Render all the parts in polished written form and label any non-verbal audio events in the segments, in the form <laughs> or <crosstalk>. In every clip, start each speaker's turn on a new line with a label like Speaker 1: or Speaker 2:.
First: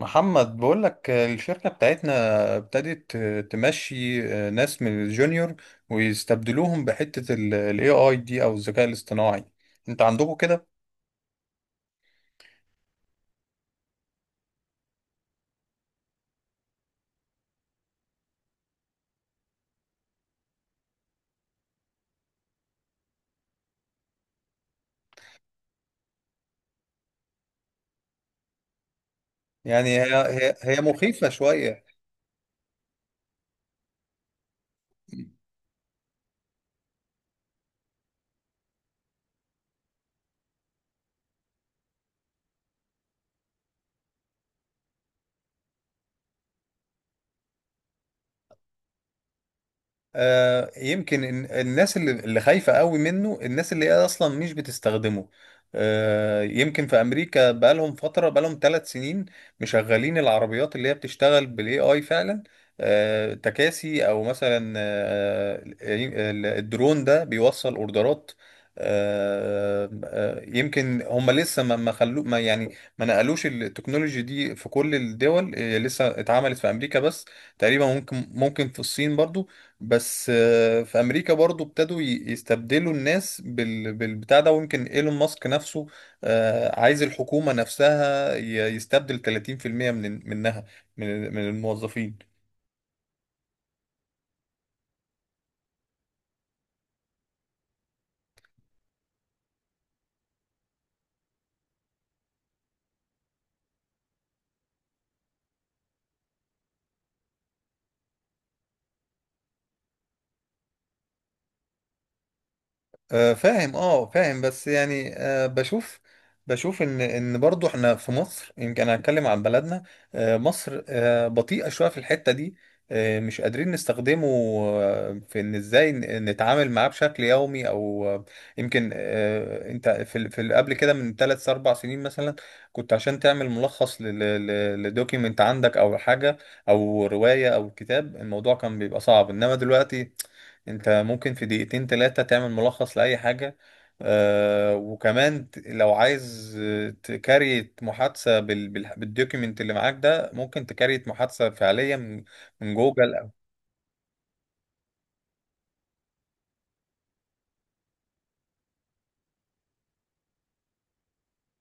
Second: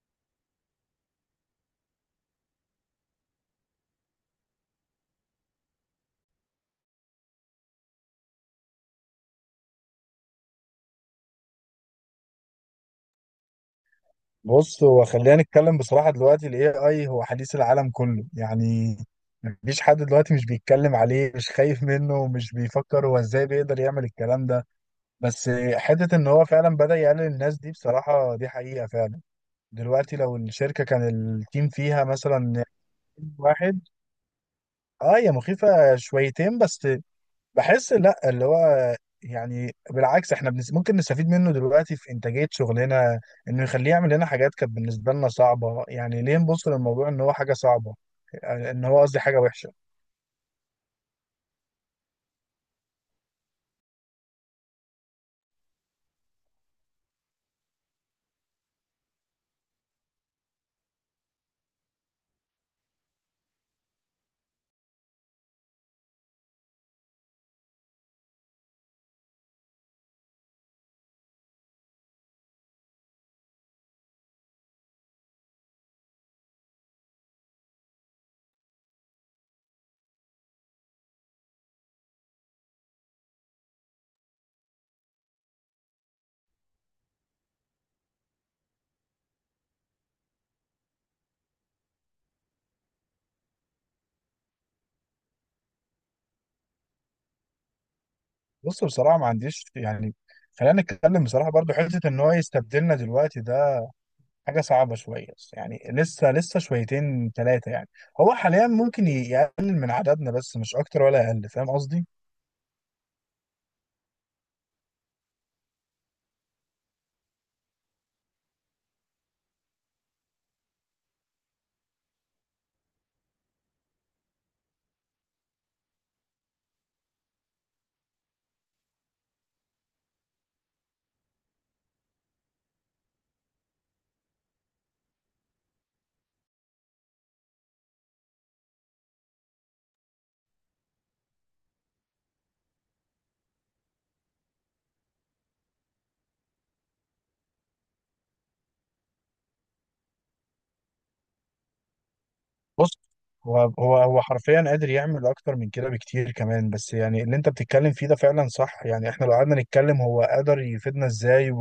Speaker 1: محمد بقول لك الشركة بتاعتنا ابتدت تمشي ناس من الجونيور ويستبدلوهم بحتة ال AI دي أو الذكاء الاصطناعي. أنت عندكم كده؟
Speaker 2: بص، هو خلينا نتكلم بصراحة. دلوقتي ال AI هو حديث العالم كله يعني. مفيش حد دلوقتي مش بيتكلم عليه، مش خايف منه، ومش بيفكر هو ازاي بيقدر يعمل الكلام ده. بس حتة ان هو فعلا بدأ يقلل الناس دي، بصراحة دي حقيقة فعلا.
Speaker 1: يعني هي
Speaker 2: دلوقتي لو
Speaker 1: هي هي
Speaker 2: الشركة كان
Speaker 1: مخيفة
Speaker 2: التيم
Speaker 1: شوية.
Speaker 2: فيها مثلا واحد. اه، هي مخيفة شويتين بس. بحس لا، اللي هو يعني بالعكس، احنا ممكن نستفيد منه دلوقتي في انتاجية شغلنا، انه يخليه يعمل لنا حاجات كانت بالنسبة لنا صعبة. يعني ليه نبص للموضوع ان هو حاجة صعبة، ان هو قصدي حاجة وحشة.
Speaker 1: يمكن الناس اللي خايفة قوي منه الناس اللي هي أصلا مش بتستخدمه. يمكن في أمريكا بقالهم فترة، بقالهم 3 سنين مشغلين العربيات اللي هي بتشتغل بالاي اي فعلا. تكاسي، أو مثلا الدرون ده بيوصل أوردرات. يمكن هم لسه ما خلو ما يعني ما نقلوش التكنولوجي دي في كل الدول. لسه اتعملت في أمريكا بس، تقريبا ممكن في الصين برضو. بس في امريكا برضو يستبدلوا الناس بالبتاع ده. ويمكن ايلون ماسك نفسه عايز الحكومة نفسها يستبدل 30% منها، من الموظفين.
Speaker 2: بص، بصراحة ما عنديش يعني. خلينا نتكلم بصراحة برضو. حتة ان هو يستبدلنا دلوقتي ده حاجة صعبة شوية يعني. لسه شويتين ثلاثة يعني. هو حاليا ممكن يقلل من عددنا، بس مش اكتر ولا اقل. فاهم قصدي؟
Speaker 1: فاهم، اه فاهم. بس يعني بشوف، ان برضو احنا في مصر. يمكن هنتكلم عن بلدنا. مصر بطيئة شوية في الحتة دي. مش قادرين نستخدمه في ان ازاي نتعامل معاه بشكل يومي او آه، يمكن آه، انت قبل كده من 3 4 سنين مثلا، كنت عشان تعمل ملخص لدوكيمنت عندك او حاجة او رواية او كتاب الموضوع كان بيبقى صعب. انما دلوقتي انت ممكن في 2 3 دقايق تعمل ملخص لأي حاجة. آه، وكمان لو عايز تكريت محادثة بالدوكيمنت اللي معاك ده، ممكن تكريت محادثة فعليا من
Speaker 2: بص،
Speaker 1: جوجل.
Speaker 2: هو حرفيا قادر يعمل اكتر من كده بكتير كمان، بس يعني اللي انت بتتكلم فيه ده فعلا صح. يعني احنا لو قعدنا نتكلم هو قادر يفيدنا ازاي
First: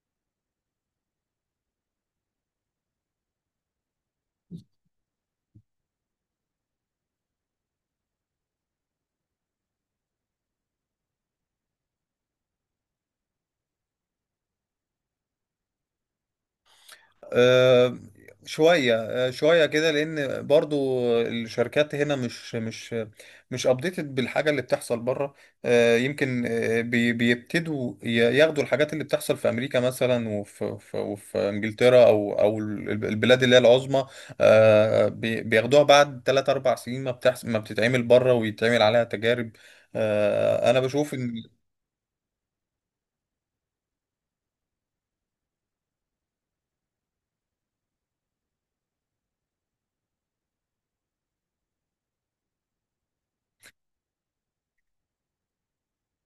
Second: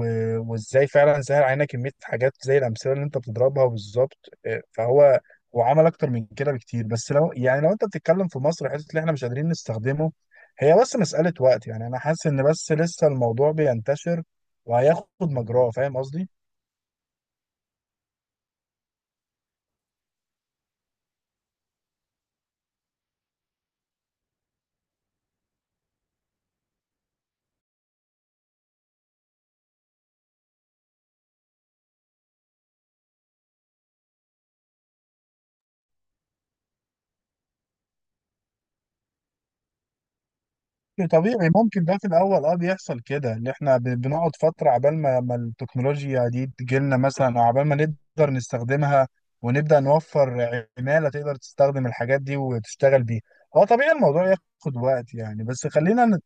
Speaker 2: وازاي فعلا سهل علينا كمية حاجات زي الامثلة اللي انت بتضربها بالظبط. إيه، فهو عمل اكتر من كده بكتير. بس لو يعني لو انت بتتكلم في مصر، حته اللي احنا مش قادرين نستخدمه هي بس مسألة وقت يعني. انا حاسس ان بس لسه الموضوع بينتشر وهياخد مجراه. فاهم قصدي؟
Speaker 1: آه، شوية، شوية كده، لأن برضو الشركات هنا مش أبديتد بالحاجة اللي بتحصل بره. بيبتدوا ياخدوا الحاجات اللي بتحصل في أمريكا مثلا، وفي إنجلترا، أو البلاد اللي هي العظمى. بياخدوها بعد 3 4 سنين ما بتحصل، ما بتتعمل بره ويتعمل عليها تجارب. أنا بشوف إن،
Speaker 2: طبيعي ممكن ده في الاول اه بيحصل كده، ان احنا بنقعد فتره عبال ما التكنولوجيا دي تجيلنا مثلا، او عبال ما نقدر نستخدمها ونبدا نوفر عماله تقدر تستخدم الحاجات دي وتشتغل بيها. هو طبيعي الموضوع ياخد وقت يعني. بس خلينا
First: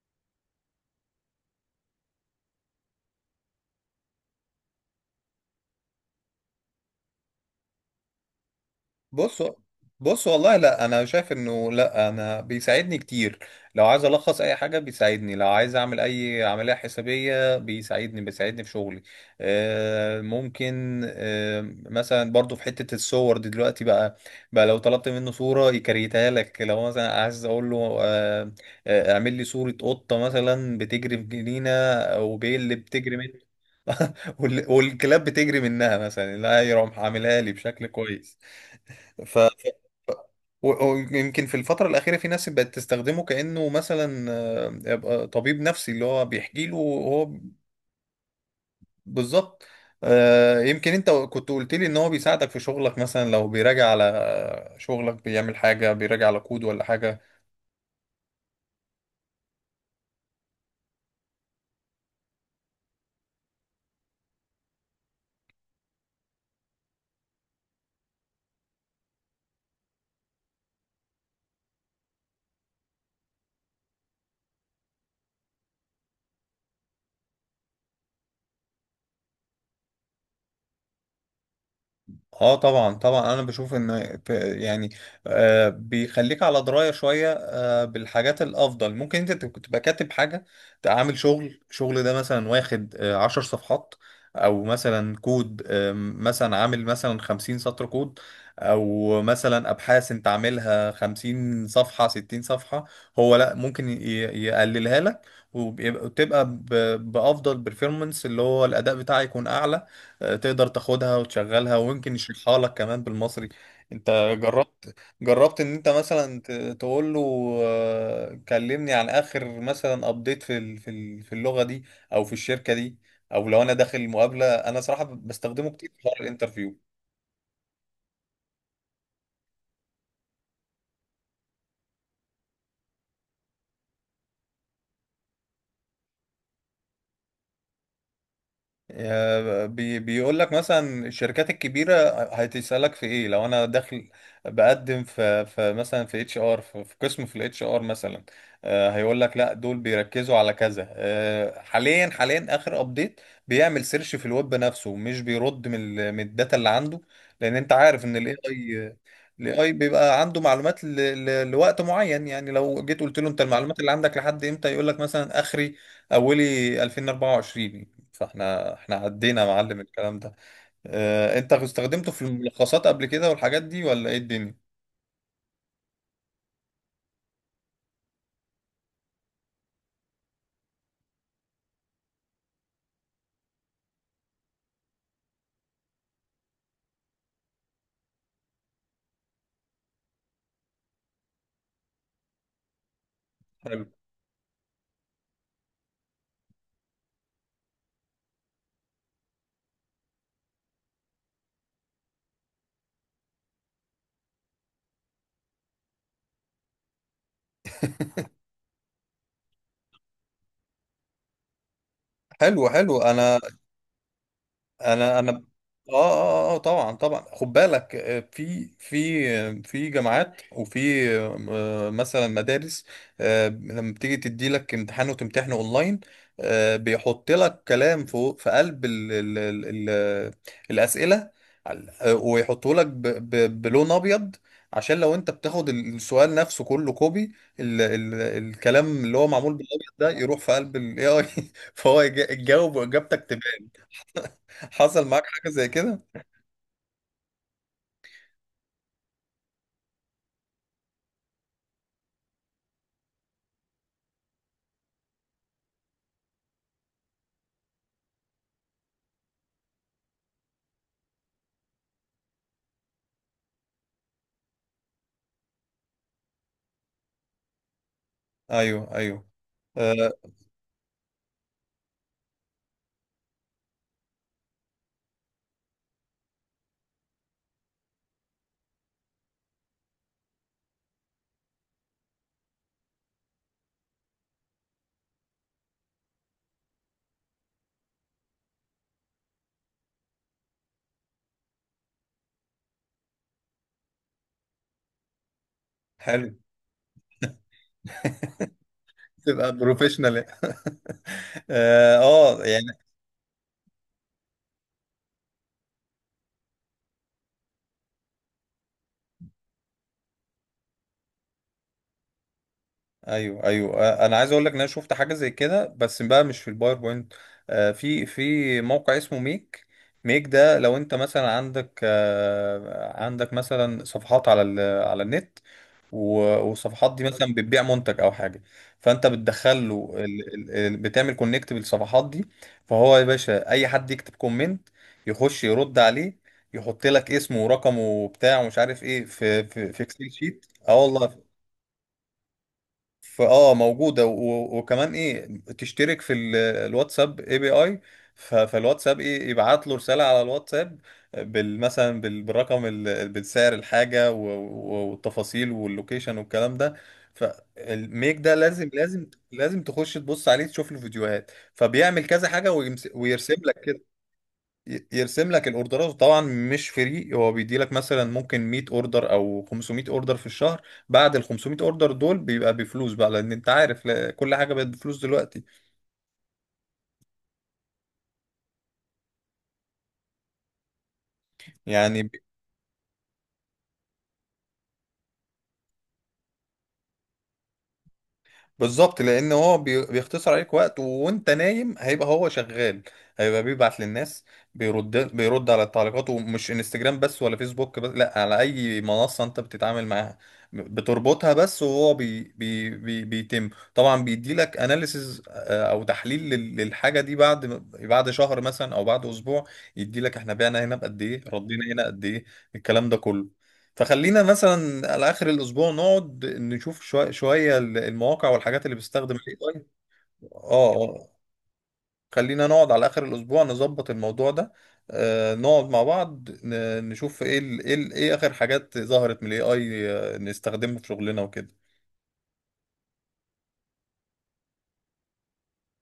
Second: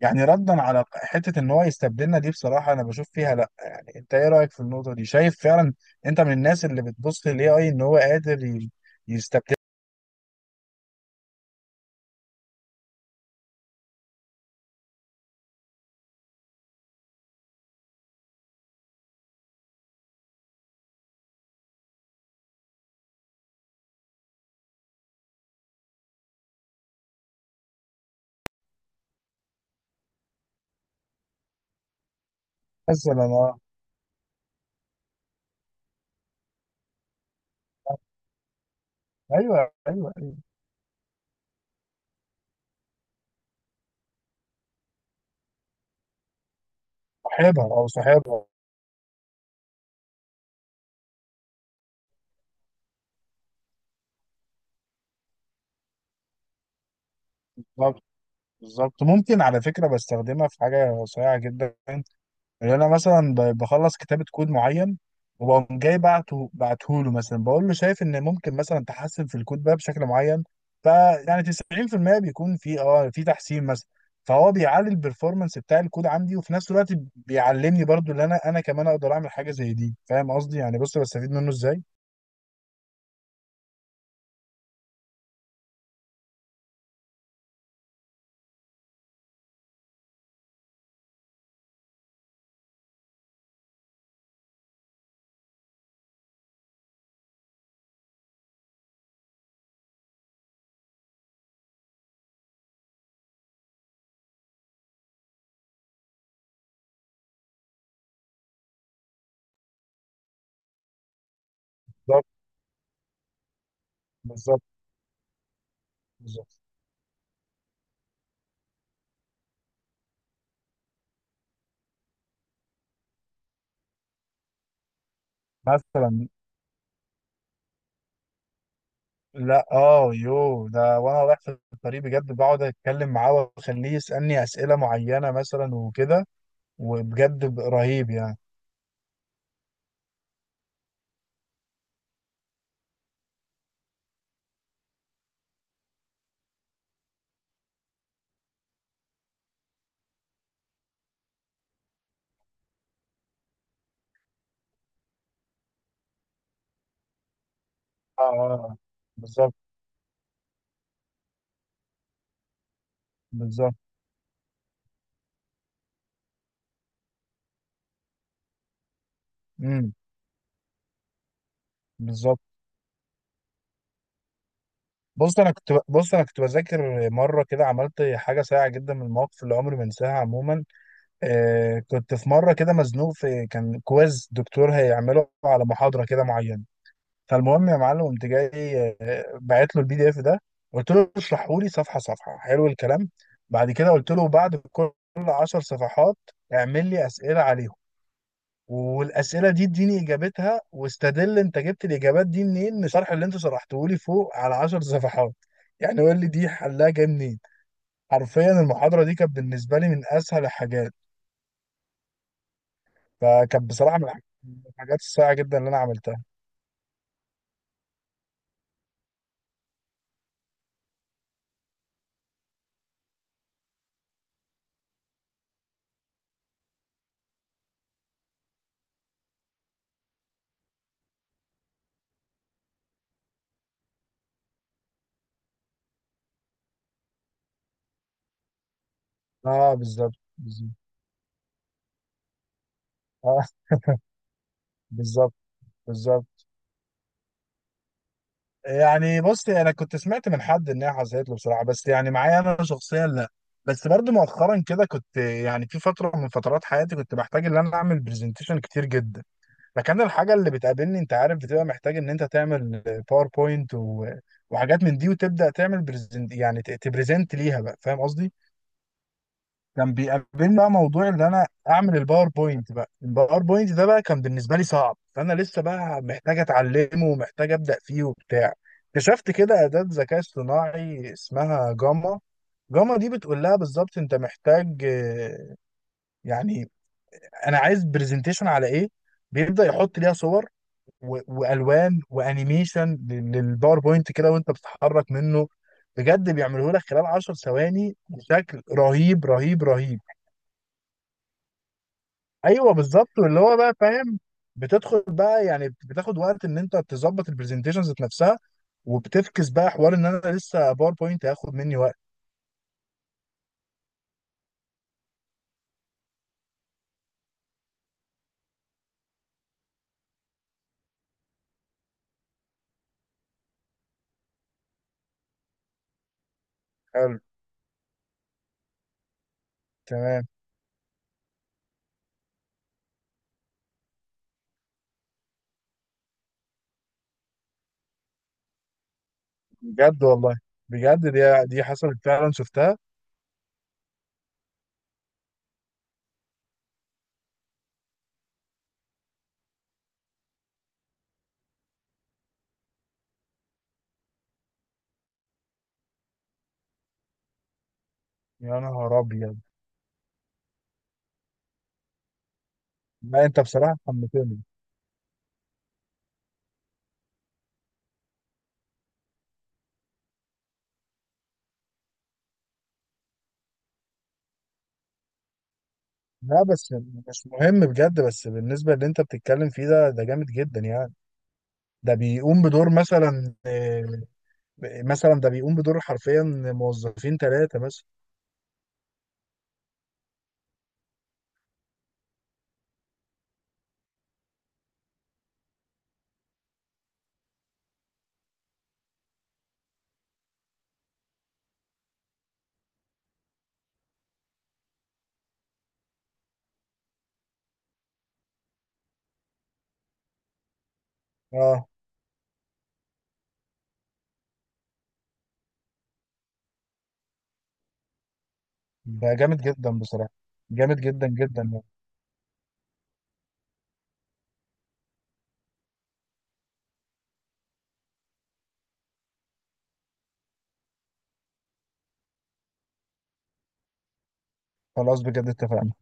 Speaker 2: يعني، ردا على حته ان هو يستبدلنا دي، بصراحه انا بشوف فيها لا. يعني انت ايه رايك في النقطه دي؟ شايف فعلا انت من الناس اللي بتبص للاي اي ان هو قادر
Speaker 1: بص،
Speaker 2: يستبدل؟
Speaker 1: بص والله، لا انا شايف انه لا، انا بيساعدني كتير. لو عايز الخص اي حاجه بيساعدني، لو عايز اعمل اي عمليه حسابيه بيساعدني، في شغلي. آه، ممكن آه، مثلا برضو في حته الصور دي دلوقتي بقى. لو طلبت منه صوره يكريتها لك، لو مثلا عايز اقول له اعمل لي صوره قطه مثلا بتجري في جنينه، او بيل بتجري
Speaker 2: مثلا
Speaker 1: من
Speaker 2: اه.
Speaker 1: <laughs> والكلاب بتجري منها مثلا، لا يروح عاملها لي بشكل كويس. ف
Speaker 2: ايوه، ايوه، ايوه.
Speaker 1: ويمكن في الفترة الأخيرة في ناس بقت تستخدمه كأنه مثلا يبقى طبيب نفسي اللي هو بيحكي له هو.
Speaker 2: صاحبها او صاحبها.
Speaker 1: بالظبط. يمكن أنت كنت قلت لي إن هو بيساعدك في شغلك. مثلا لو بيراجع على شغلك، بيعمل حاجة، بيراجع على كود ولا حاجة.
Speaker 2: بالظبط. بالظبط، ممكن على فكرة بستخدمها في حاجة صريعة جدا. اللي أنا مثلا بخلص كتابة كود معين، وبقوم جاي بعته له مثلا، بقول له شايف إن ممكن مثلا تحسن في الكود ده بشكل معين. فيعني 90% بيكون في تحسين مثلا. فهو بيعلي البرفورمانس بتاع الكود عندي، وفي نفس الوقت بيعلمني برضو، اللي أنا كمان أقدر أعمل حاجة زي دي. فاهم قصدي؟ يعني بص، بستفيد منه إزاي.
Speaker 1: اه طبعا طبعا، انا بشوف ان، يعني آه بيخليك على درايه شويه آه بالحاجات الافضل. ممكن انت تبقى كاتب حاجه، تبقى عامل شغل ده مثلا واخد آه 10 صفحات، او مثلا كود آه مثلا عامل مثلا 50 سطر كود، او مثلا ابحاث انت عاملها 50 صفحه 60 صفحه، هو لا ممكن يقللها لك. وتبقى بافضل بيرفورمانس، اللي هو الاداء بتاعي يكون اعلى. تقدر تاخدها وتشغلها ويمكن
Speaker 2: بالظبط.
Speaker 1: يشرحها لك كمان بالمصري. انت
Speaker 2: بالظبط.
Speaker 1: جربت، ان انت مثلا
Speaker 2: بالظبط.
Speaker 1: تقول له كلمني عن اخر مثلا ابديت في اللغة دي او في الشركة دي، او لو انا داخل مقابلة. انا صراحة بستخدمه كتير في حوار
Speaker 2: مثلا
Speaker 1: الانترفيو.
Speaker 2: لا اه يو ده، وانا رايح في الطريق بجد بقعد اتكلم معاه واخليه يسالني اسئله معينه مثلا وكده. وبجد رهيب يعني.
Speaker 1: آه، بي بيقول لك مثلا الشركات الكبيره هتسالك في ايه. لو انا داخل بقدم في في مثلا في اتش ار في في قسم في الاتش ار مثلا، هيقول لك لا دول بيركزوا على كذا حاليا، اخر ابديت. بيعمل سيرش في الويب نفسه، مش بيرد من الداتا اللي عنده، لان انت عارف ان
Speaker 2: اه، اه، بالظبط،
Speaker 1: الاي اي بيبقى عنده معلومات لوقت معين. يعني لو جيت قلت له انت
Speaker 2: بالظبط.
Speaker 1: المعلومات اللي عندك لحد امتى، يقول لك مثلا اخري، اولي 2024. فاحنا عدينا يا معلم
Speaker 2: امم،
Speaker 1: الكلام ده. اه، انت استخدمته في
Speaker 2: بالظبط.
Speaker 1: الملخصات قبل كده والحاجات دي، ولا ايه الدنيا؟
Speaker 2: بص، انا كنت بذاكر مره كده، عملت حاجه سيئه جدا من المواقف اللي عمري ما انساها. عموما، كنت في مره كده مزنوق، في كان كويز دكتور هيعمله على محاضره كده معينه. فالمهم يا معلم، قمت جاي بعت له البي دي اف ده، قلت له اشرحه لي صفحه صفحه. حلو الكلام، بعد
Speaker 1: حلو،
Speaker 2: كده قلت له بعد كل 10 صفحات اعمل لي اسئله عليهم، والاسئله دي اديني اجابتها، واستدل انت جبت الاجابات دي منين من الشرح اللي انت شرحته لي فوق على 10 صفحات، يعني قول لي دي حلها جاي منين. حرفيا المحاضره دي كانت بالنسبه لي من اسهل الحاجات.
Speaker 1: حلو، حلو، انا
Speaker 2: فكانت بصراحه من الحاجات
Speaker 1: انا
Speaker 2: الصايعه
Speaker 1: انا
Speaker 2: جدا اللي انا
Speaker 1: اه
Speaker 2: عملتها.
Speaker 1: اه اه طبعا طبعا، خد بالك في جامعات وفي مثلا مدارس لما بتيجي تدي لك امتحان وتمتحنه اونلاين بيحط لك كلام فوق في قلب ال الاسئله، ويحطه لك بلون ابيض، عشان لو انت بتاخد السؤال نفسه كله كوبي، ال الكلام اللي هو معمول
Speaker 2: اه،
Speaker 1: بالابيض ده
Speaker 2: بالظبط،
Speaker 1: يروح في
Speaker 2: بالظبط.
Speaker 1: قلب الاي اي <laughs> فهو يجاوب واجابتك.
Speaker 2: اه،
Speaker 1: حصل معاك
Speaker 2: بالظبط،
Speaker 1: حاجة زي كده؟
Speaker 2: بالظبط. يعني بص، انا كنت سمعت من حد انها حصلت له بصراحه، بس يعني معايا انا شخصيا لا. بس برضو مؤخرا كده كنت يعني في فتره من فترات حياتي كنت بحتاج ان انا اعمل برزنتيشن كتير جدا. فكان الحاجه اللي بتقابلني، انت عارف، بتبقى محتاج ان انت تعمل باوربوينت وحاجات من دي، وتبدا تعمل برزنت يعني تبرزنت ليها بقى. فاهم قصدي؟
Speaker 1: ايوه، ايوه،
Speaker 2: كان
Speaker 1: آه،
Speaker 2: بيقابلني بقى موضوع ان انا اعمل الباوربوينت بقى. الباوربوينت ده بقى كان بالنسبه لي صعب، فانا لسه بقى محتاج اتعلمه ومحتاج ابدا فيه وبتاع. اكتشفت كده اداه ذكاء اصطناعي اسمها جاما. جاما دي بتقول لها بالظبط انت محتاج، يعني انا عايز برزنتيشن على ايه. بيبدا يحط ليها صور والوان وانيميشن للباوربوينت كده، وانت بتتحرك منه.
Speaker 1: حلو.
Speaker 2: بجد بيعمله لك خلال 10 ثواني بشكل رهيب
Speaker 1: تبقى
Speaker 2: رهيب رهيب.
Speaker 1: بروفيشنال <laughs> اه آه، يعني.
Speaker 2: ايوه، بالظبط. واللي هو بقى فاهم، بتدخل بقى يعني بتاخد وقت ان انت تظبط البرزنتيشن ذات نفسها، وبتفكس بقى حوار ان انا لسه باوربوينت هياخد مني وقت.
Speaker 1: ايوه، ايوه، انا عايز اقول لك ان انا شفت حاجه زي كده بس بقى مش في الباوربوينت. آه، في في موقع اسمه ميك. ميك ده لو انت مثلا عندك عندك مثلا صفحات على النت، و- والصفحات دي
Speaker 2: حلو،
Speaker 1: مثلا بتبيع منتج او حاجه، فانت بتدخل له
Speaker 2: تمام.
Speaker 1: بتعمل كونكت بالصفحات دي. فهو يا باشا اي حد يكتب كومنت يخش يرد عليه، يحط لك اسمه ورقمه وبتاع ومش عارف ايه في
Speaker 2: بجد
Speaker 1: اكسل
Speaker 2: والله،
Speaker 1: شيت. اه
Speaker 2: بجد
Speaker 1: والله،
Speaker 2: دي حصلت فعلا، شفتها.
Speaker 1: فاه موجوده، وكمان ايه، تشترك الواتساب اي بي اي، فالواتساب ايه يبعت له رساله على الواتساب مثلا بالرقم، بالسعر، الحاجه والتفاصيل واللوكيشن والكلام ده. فالميك ده
Speaker 2: يا
Speaker 1: لازم،
Speaker 2: نهار
Speaker 1: لازم
Speaker 2: ابيض.
Speaker 1: لازم تخش تبص عليه تشوف له فيديوهات، فبيعمل كذا حاجه
Speaker 2: لا،
Speaker 1: ويرسم
Speaker 2: انت بصراحه
Speaker 1: لك،
Speaker 2: حمستني.
Speaker 1: يرسم لك الاوردرات. طبعا مش فري، هو بيدي لك مثلا ممكن 100 اوردر او 500 اوردر في الشهر، بعد ال 500 اوردر دول بيبقى بفلوس بقى، لان انت عارف كل حاجه بقت بفلوس دلوقتي،
Speaker 2: لا بس مش مهم بجد. بس بالنسبه اللي انت بتتكلم فيه ده جامد جدا يعني. ده
Speaker 1: يعني.
Speaker 2: بيقوم بدور مثلا، مثلا ده بيقوم بدور حرفيا موظفين 3 مثلا.
Speaker 1: بالظبط، لان هو بيختصر عليك وقت، وانت نايم هيبقى هو شغال، هيبقى بيبعت للناس، بيرد على التعليقات. ومش انستجرام بس ولا فيسبوك بس، لا، على اي منصة انت بتتعامل معاها بتربطها بس. وهو بي بي بي بيتم. طبعا بيديلك اناليسز او تحليل للحاجة دي بعد، بعد شهر مثلا او بعد اسبوع، يديلك احنا بعنا هنا بقد ايه، ردينا
Speaker 2: اه،
Speaker 1: هنا قد ايه، الكلام ده كله. فخلينا مثلا على اخر الاسبوع نقعد نشوف شويه شويه المواقع والحاجات اللي
Speaker 2: ده
Speaker 1: بتستخدم الاي
Speaker 2: جامد
Speaker 1: اي.
Speaker 2: جدا بصراحة.
Speaker 1: اه
Speaker 2: جامد جدا
Speaker 1: آه.
Speaker 2: جدا.
Speaker 1: خلينا نقعد على اخر الاسبوع نظبط الموضوع ده. آه، نقعد مع بعض نشوف ايه ال اخر حاجات ظهرت من الاي اي نستخدمها في شغلنا وكده.
Speaker 2: خلاص، بجد اتفقنا.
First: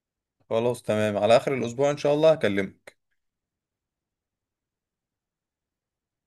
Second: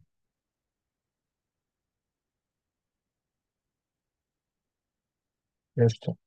Speaker 1: خلاص تمام، على اخر الاسبوع ان شاء الله هكلمك.
Speaker 2: قشطة.